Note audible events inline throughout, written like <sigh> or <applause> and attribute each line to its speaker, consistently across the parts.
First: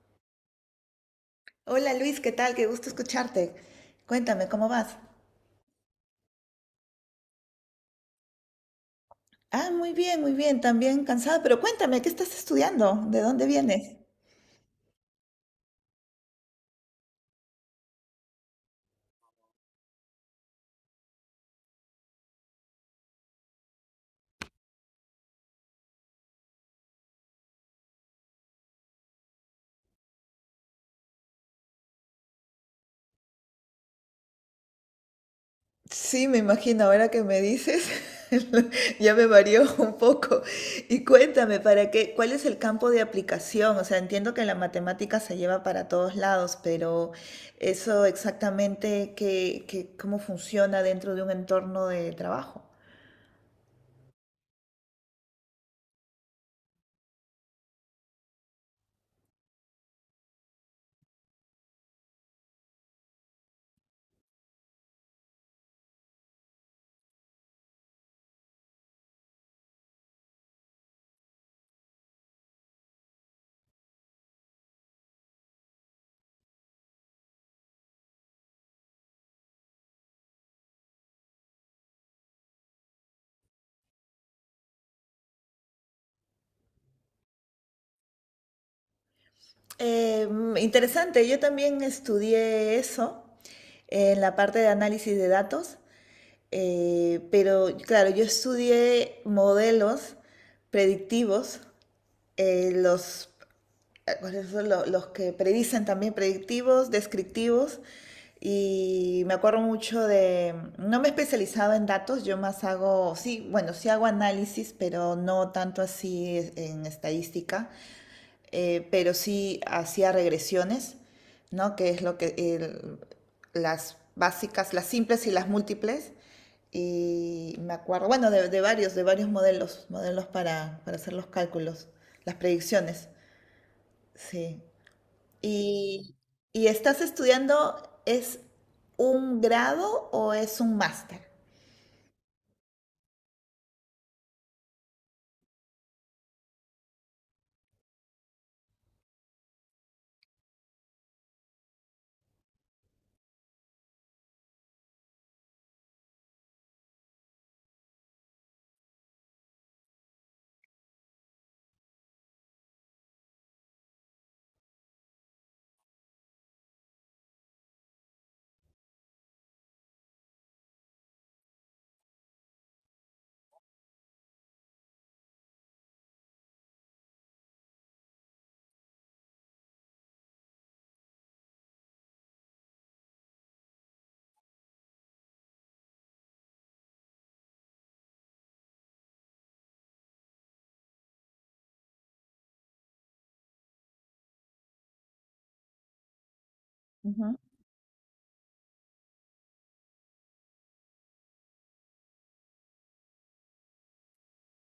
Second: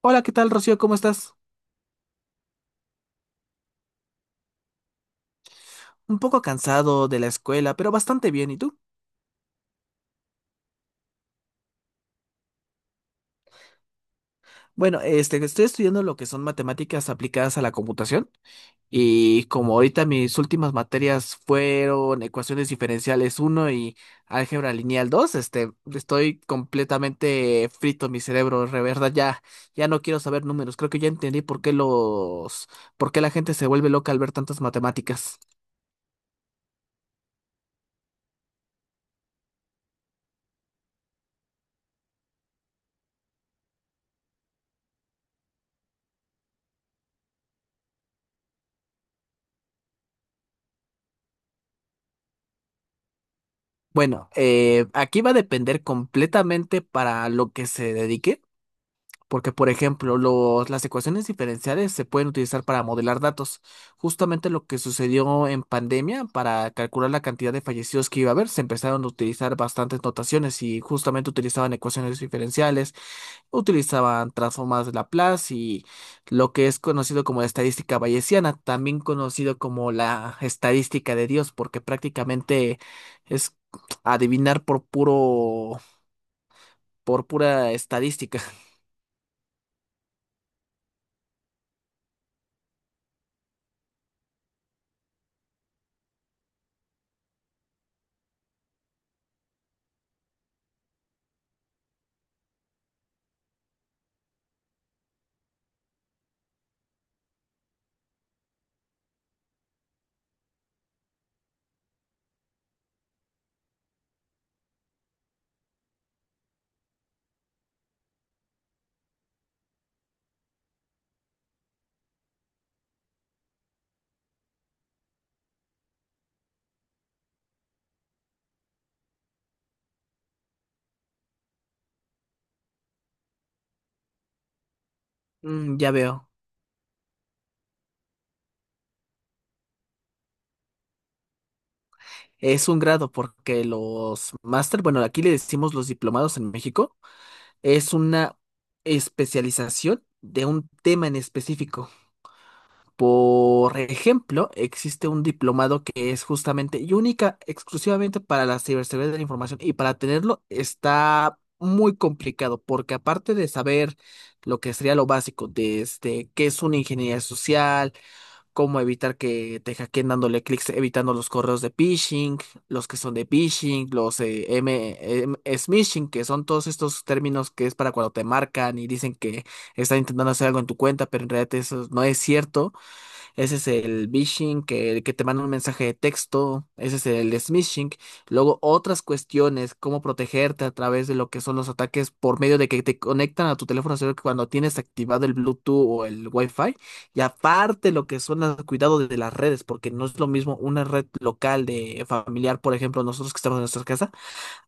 Speaker 1: Hola, ¿qué tal, Rocío? ¿Cómo estás?
Speaker 2: Hola Luis, ¿qué tal? Qué gusto escucharte. Cuéntame, ¿cómo vas?
Speaker 1: Un poco cansado de la escuela, pero bastante bien. ¿Y tú?
Speaker 2: Ah, muy bien, también cansada, pero cuéntame, ¿qué estás estudiando? ¿De dónde vienes?
Speaker 1: Bueno, estoy estudiando lo que son matemáticas aplicadas a la computación y como ahorita mis últimas materias fueron ecuaciones diferenciales uno y álgebra lineal dos. Estoy completamente frito mi cerebro, de verdad. Ya, ya no quiero saber números. Creo que ya entendí por qué la gente se vuelve loca al ver tantas matemáticas.
Speaker 2: Sí, me imagino, ahora que me dices, <laughs> ya me varió un poco. Y cuéntame, ¿para qué? ¿Cuál es el campo de aplicación? O sea, entiendo que la matemática se lleva para todos lados, pero eso exactamente, ¿cómo funciona dentro de un entorno de trabajo?
Speaker 1: Bueno, aquí va a depender completamente para lo que se dedique. Porque, por ejemplo, las ecuaciones diferenciales se pueden utilizar para modelar datos. Justamente lo que sucedió en pandemia, para calcular la cantidad de fallecidos que iba a haber, se empezaron a utilizar bastantes notaciones y justamente utilizaban ecuaciones diferenciales, utilizaban transformadas de Laplace y lo que es conocido como la estadística bayesiana, también conocido como la estadística de Dios, porque prácticamente es adivinar por pura estadística.
Speaker 2: Eh, Interesante, yo también estudié eso en la parte de análisis de datos, pero claro, yo estudié modelos predictivos, eh, los, ¿cuáles son los que predicen? También predictivos, descriptivos, y me acuerdo mucho de, no me he especializado en datos, yo más hago, sí, bueno, sí hago análisis, pero no tanto así en estadística, pero sí hacía regresiones, ¿no? Que es lo que las básicas, las simples y las múltiples. Y me acuerdo, bueno, de, de varios modelos, modelos para hacer los cálculos, las predicciones. Sí.
Speaker 1: Mm, ya
Speaker 2: Y,
Speaker 1: veo.
Speaker 2: y estás estudiando, ¿es un grado o es un máster?
Speaker 1: Es un grado porque los máster, bueno, aquí le decimos los diplomados en México, es una especialización de un tema en específico. Por ejemplo, existe un diplomado que es justamente y única, exclusivamente para la ciberseguridad de la información, y para tenerlo está muy complicado porque aparte de saber lo que sería lo básico, desde qué es una ingeniería social, cómo evitar que te hackeen dándole clics, evitando los correos de phishing, los que son de phishing, los smishing, que son todos estos términos. Que es para cuando te marcan y dicen que están intentando hacer algo en tu cuenta, pero en realidad eso no es cierto. Ese es el vishing. Que te manda un mensaje de texto, ese es el smishing. Luego otras cuestiones, cómo protegerte a través de lo que son los ataques por medio de que te conectan a tu teléfono celular cuando tienes activado el Bluetooth o el Wi-Fi. Y
Speaker 2: Ujú.
Speaker 1: aparte lo que son los cuidados de las redes, porque no es lo mismo una red local de familiar, por ejemplo, nosotros que estamos en nuestra casa,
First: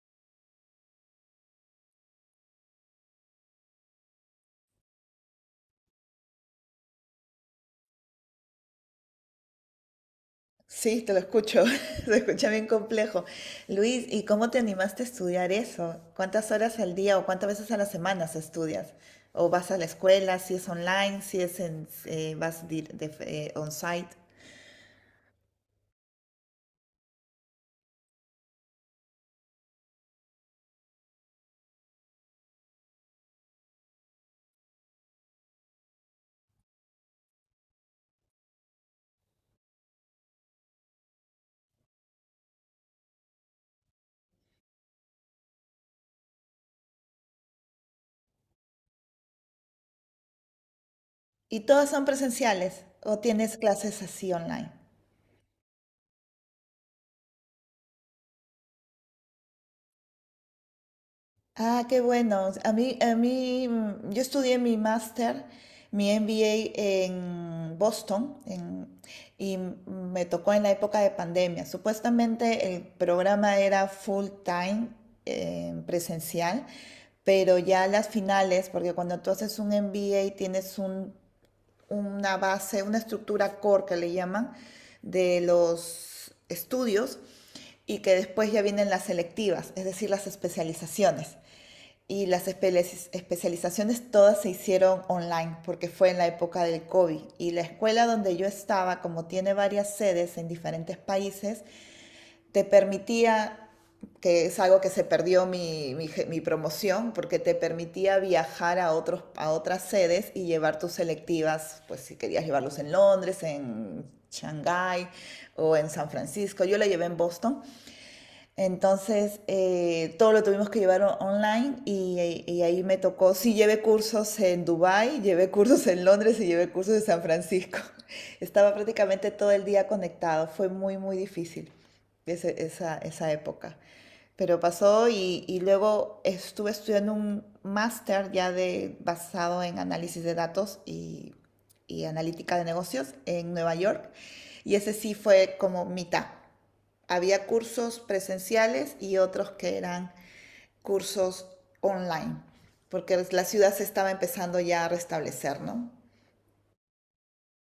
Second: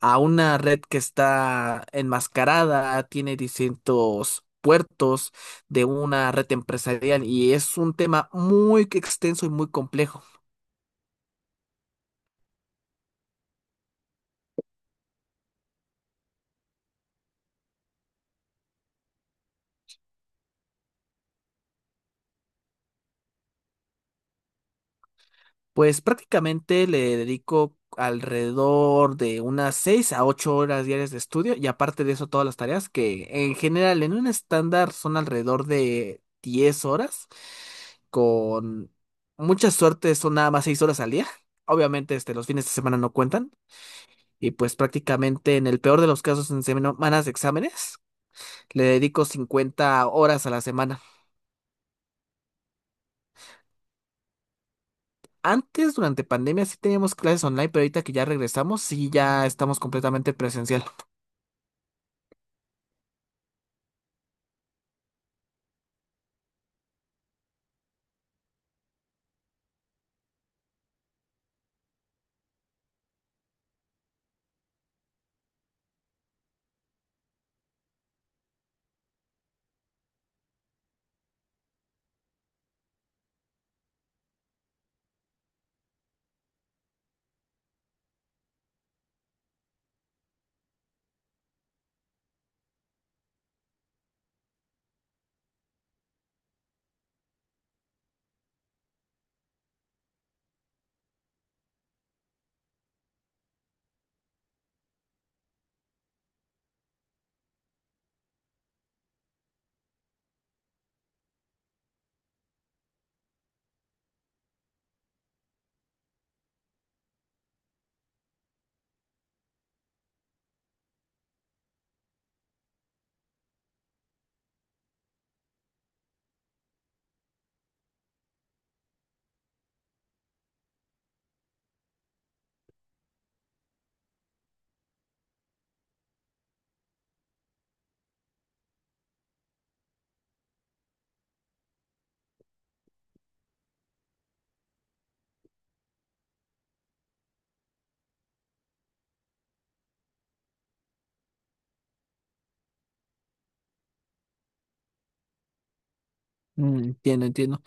Speaker 1: a una red que está enmascarada, tiene distintos puertos, de una red empresarial, y es un tema muy extenso y muy complejo.
Speaker 2: Sí, te lo escucho, <laughs> se escucha bien complejo. Luis, ¿y cómo te animaste a estudiar eso? ¿Cuántas horas al día o cuántas veces a la semana se estudias? ¿O vas a la escuela, si es online, si es en, vas on-site?
Speaker 1: Pues prácticamente le dedico alrededor de unas 6 a 8 horas diarias de estudio, y aparte de eso todas las tareas que en general en un estándar son alrededor de 10 horas. Con mucha suerte son nada más 6 horas al día. Obviamente los fines de semana no cuentan. Y pues prácticamente en el peor de los casos, en semanas de exámenes, le dedico 50 horas a la semana.
Speaker 2: ¿Y todas son presenciales o tienes clases así online?
Speaker 1: Antes, durante pandemia, sí teníamos clases online, pero ahorita que ya regresamos, sí ya estamos completamente presencial.
Speaker 2: Ah, qué bueno. Yo estudié mi máster, mi MBA en Boston, y me tocó en la época de pandemia. Supuestamente el programa era full time, presencial, pero ya las finales, porque cuando tú haces un MBA tienes una base, una estructura core que le llaman, de los estudios y que después ya vienen las selectivas, es decir, las especializaciones. Y las especializaciones todas se hicieron online porque fue en la época del COVID. Y la escuela donde yo estaba, como tiene varias sedes en diferentes países, te permitía, que es algo que se perdió mi promoción, porque te permitía viajar a otros, a otras sedes y llevar tus selectivas, pues si querías llevarlos en Londres, en Shanghái o en San Francisco. Yo la llevé en Boston entonces, todo lo tuvimos que llevar online y ahí me tocó, sí llevé cursos en Dubái, llevé cursos en Londres y llevé cursos en San Francisco. <laughs> Estaba prácticamente todo el día conectado, fue muy, muy difícil esa, esa época. Pero pasó y luego estuve estudiando un máster ya de, basado en análisis de datos y analítica de negocios en Nueva York y ese sí fue como mitad. Había cursos presenciales y otros que eran cursos online, porque la ciudad se estaba empezando ya a restablecer, ¿no?
Speaker 1: Mm, entiendo, entiendo.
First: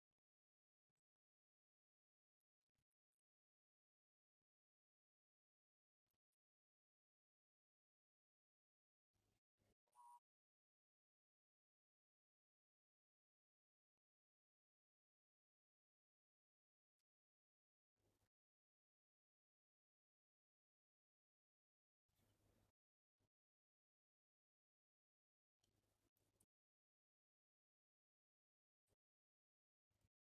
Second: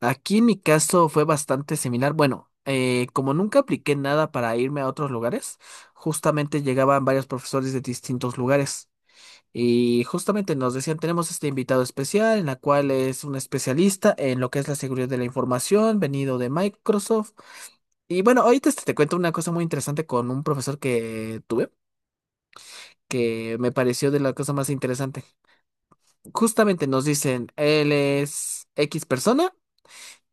Speaker 1: Aquí en mi caso fue bastante similar. Bueno, como nunca apliqué nada para irme a otros lugares, justamente llegaban varios profesores de distintos lugares, y justamente nos decían, tenemos este invitado especial, en la cual es un especialista en lo que es la seguridad de la información, venido de Microsoft. Y bueno, ahorita te cuento una cosa muy interesante con un profesor que tuve, que me pareció de la cosa más interesante. Justamente nos dicen, él es X persona,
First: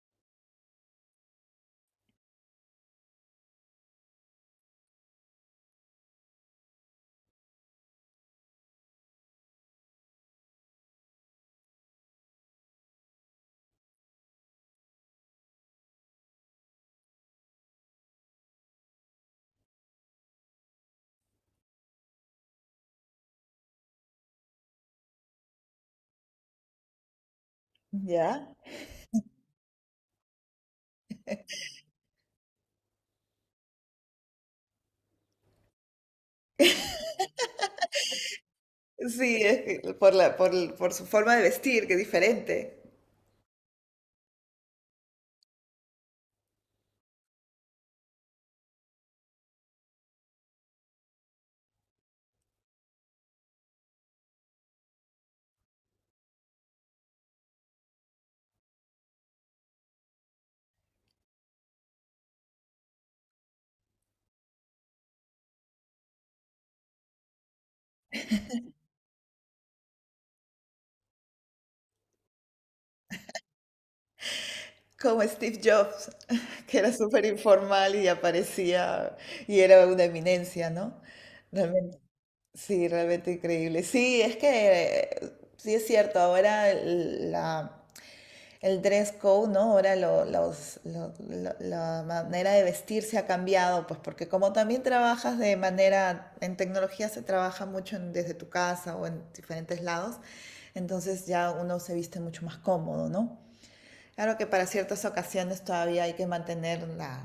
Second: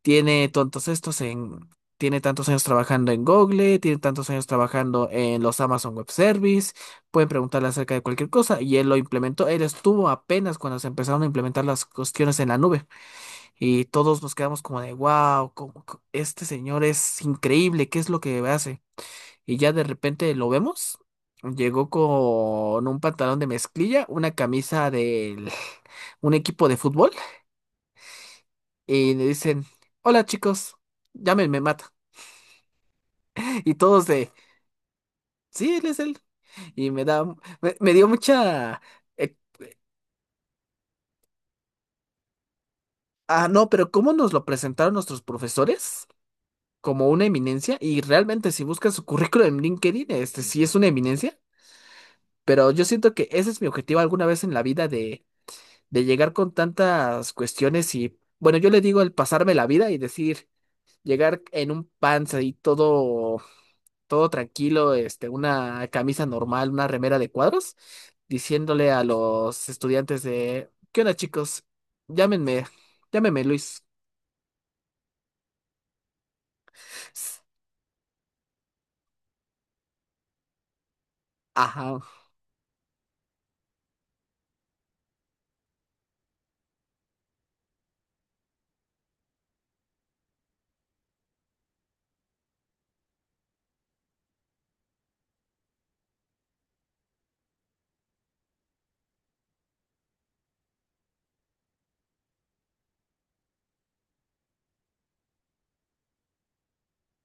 Speaker 1: tiene tantos estos en, tiene tantos años trabajando en Google, tiene tantos años trabajando en los Amazon Web Service, pueden preguntarle acerca de cualquier cosa y él lo implementó, él estuvo apenas cuando se empezaron a implementar las cuestiones en la nube, y todos nos quedamos como de, wow, este señor es increíble, ¿qué es lo que hace? Y ya de repente lo vemos. Llegó con un pantalón de mezclilla, una camisa de <laughs> un equipo de fútbol,
Speaker 2: ¿Ya?
Speaker 1: y le dicen, hola chicos, llámenme Matt. Y todos de, sí, él es él. Y me dio mucha...
Speaker 2: Sí,
Speaker 1: eh,
Speaker 2: es que por la, por, por su forma de vestir, que es diferente.
Speaker 1: ah, no, pero ¿cómo nos lo presentaron nuestros profesores? Como una eminencia. Y realmente si buscas su currículum en LinkedIn, este sí es una eminencia. Pero yo siento que ese es mi objetivo alguna vez en la vida, de llegar con tantas cuestiones. Y bueno, yo le digo el pasarme la vida y decir, llegar en un panza y todo, todo tranquilo, una camisa normal, una remera de cuadros, diciéndole a los estudiantes de, ¿qué onda, chicos? Llámenme, llámenme Luis.
Speaker 2: Como Steve Jobs, <laughs> que era súper informal y aparecía y era una eminencia, ¿no? Realmente,
Speaker 1: Ajá,
Speaker 2: sí, realmente increíble. Sí, es que sí es cierto, ahora el dress code, ¿no? Ahora la manera de vestir se ha cambiado, pues porque como también trabajas de manera, en tecnología se trabaja mucho desde tu casa o en diferentes lados, entonces ya uno se viste mucho más cómodo, ¿no? Claro que para ciertas ocasiones todavía hay que mantener la,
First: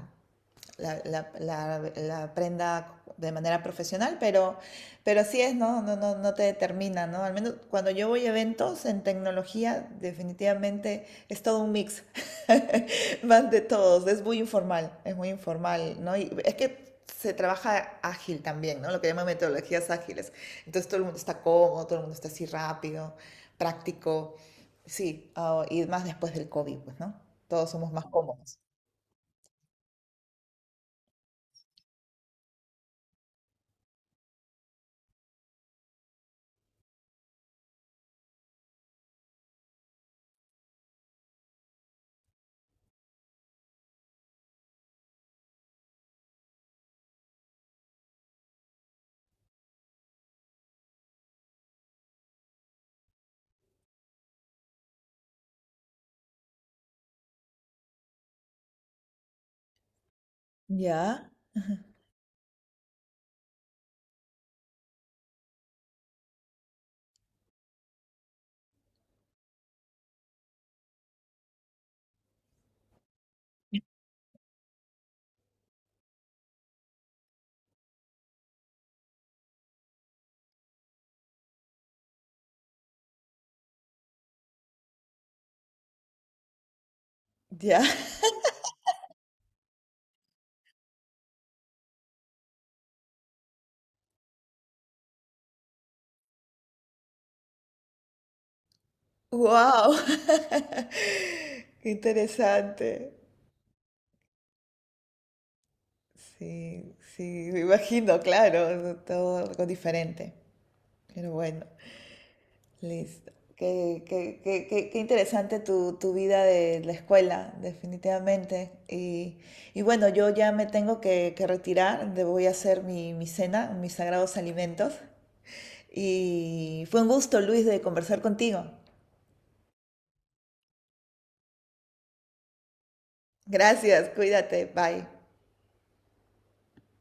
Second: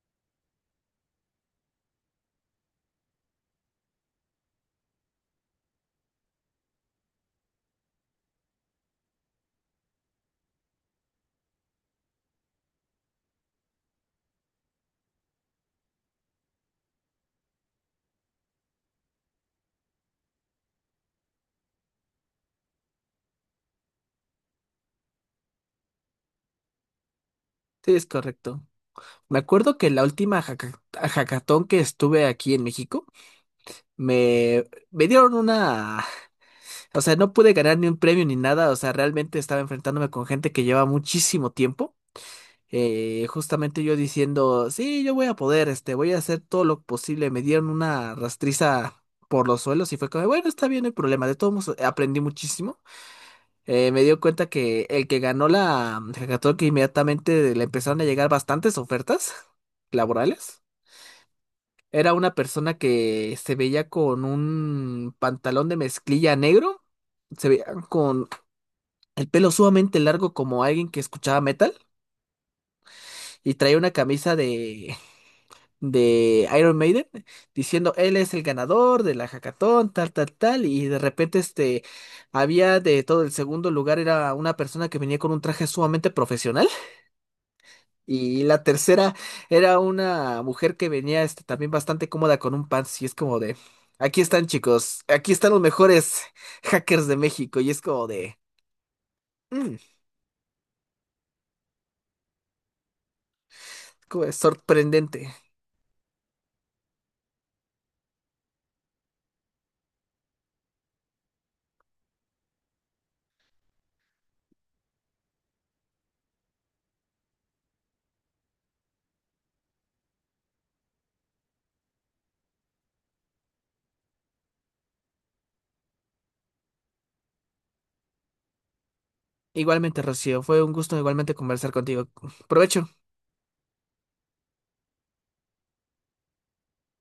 Speaker 2: la, la, la, la aprenda de manera profesional, pero así es, ¿no? No, no, no te determina, ¿no? Al menos cuando yo voy a eventos en tecnología, definitivamente es todo un mix, <laughs> más de todos, es muy informal, ¿no? Y es que se trabaja ágil también, ¿no? Lo que llaman metodologías ágiles. Entonces todo el mundo está cómodo, todo el mundo está así rápido, práctico, sí, oh, y más después del COVID, pues, ¿no? Todos somos
Speaker 1: sí,
Speaker 2: más
Speaker 1: es
Speaker 2: cómodos.
Speaker 1: correcto. Me acuerdo que la última hackatón que estuve aquí en México, me, me dieron una, o sea, no pude ganar ni un premio ni nada. O sea, realmente estaba enfrentándome con gente que lleva muchísimo tiempo. Justamente yo diciendo, sí, yo voy a poder, voy a hacer todo lo posible. Me dieron una rastriza por los suelos, y fue como, bueno, está bien el problema. De todos modos, aprendí muchísimo. Me dio cuenta que el que ganó la hackathon, que inmediatamente le empezaron a llegar bastantes ofertas <laughs> laborales.
Speaker 2: Ya,
Speaker 1: Era una persona que se veía con un pantalón de mezclilla negro, se veía con el pelo sumamente largo como alguien que escuchaba metal, y traía una camisa de Iron Maiden, diciendo, él es el ganador de la hackathon, tal, tal, tal. Y de repente había de todo. El segundo lugar era una persona que venía con un traje sumamente profesional,
Speaker 2: ya.
Speaker 1: y la tercera era una mujer que venía también bastante cómoda con un pants, y es como de, aquí están chicos, aquí están los mejores hackers de México, y es como de mm,
Speaker 2: Wow, <laughs> qué interesante.
Speaker 1: como de sorprendente.
Speaker 2: Sí, sí, me imagino, claro, todo algo diferente. Pero bueno, listo. ¿Qué interesante tu, tu vida de la escuela, definitivamente? Y bueno, yo ya me tengo que retirar, voy a hacer mi, mi cena, mis sagrados alimentos. Y fue un gusto, Luis, de conversar contigo.
Speaker 1: Igualmente, Rocío, fue un gusto igualmente conversar contigo. Provecho.
Speaker 2: Gracias, cuídate, bye.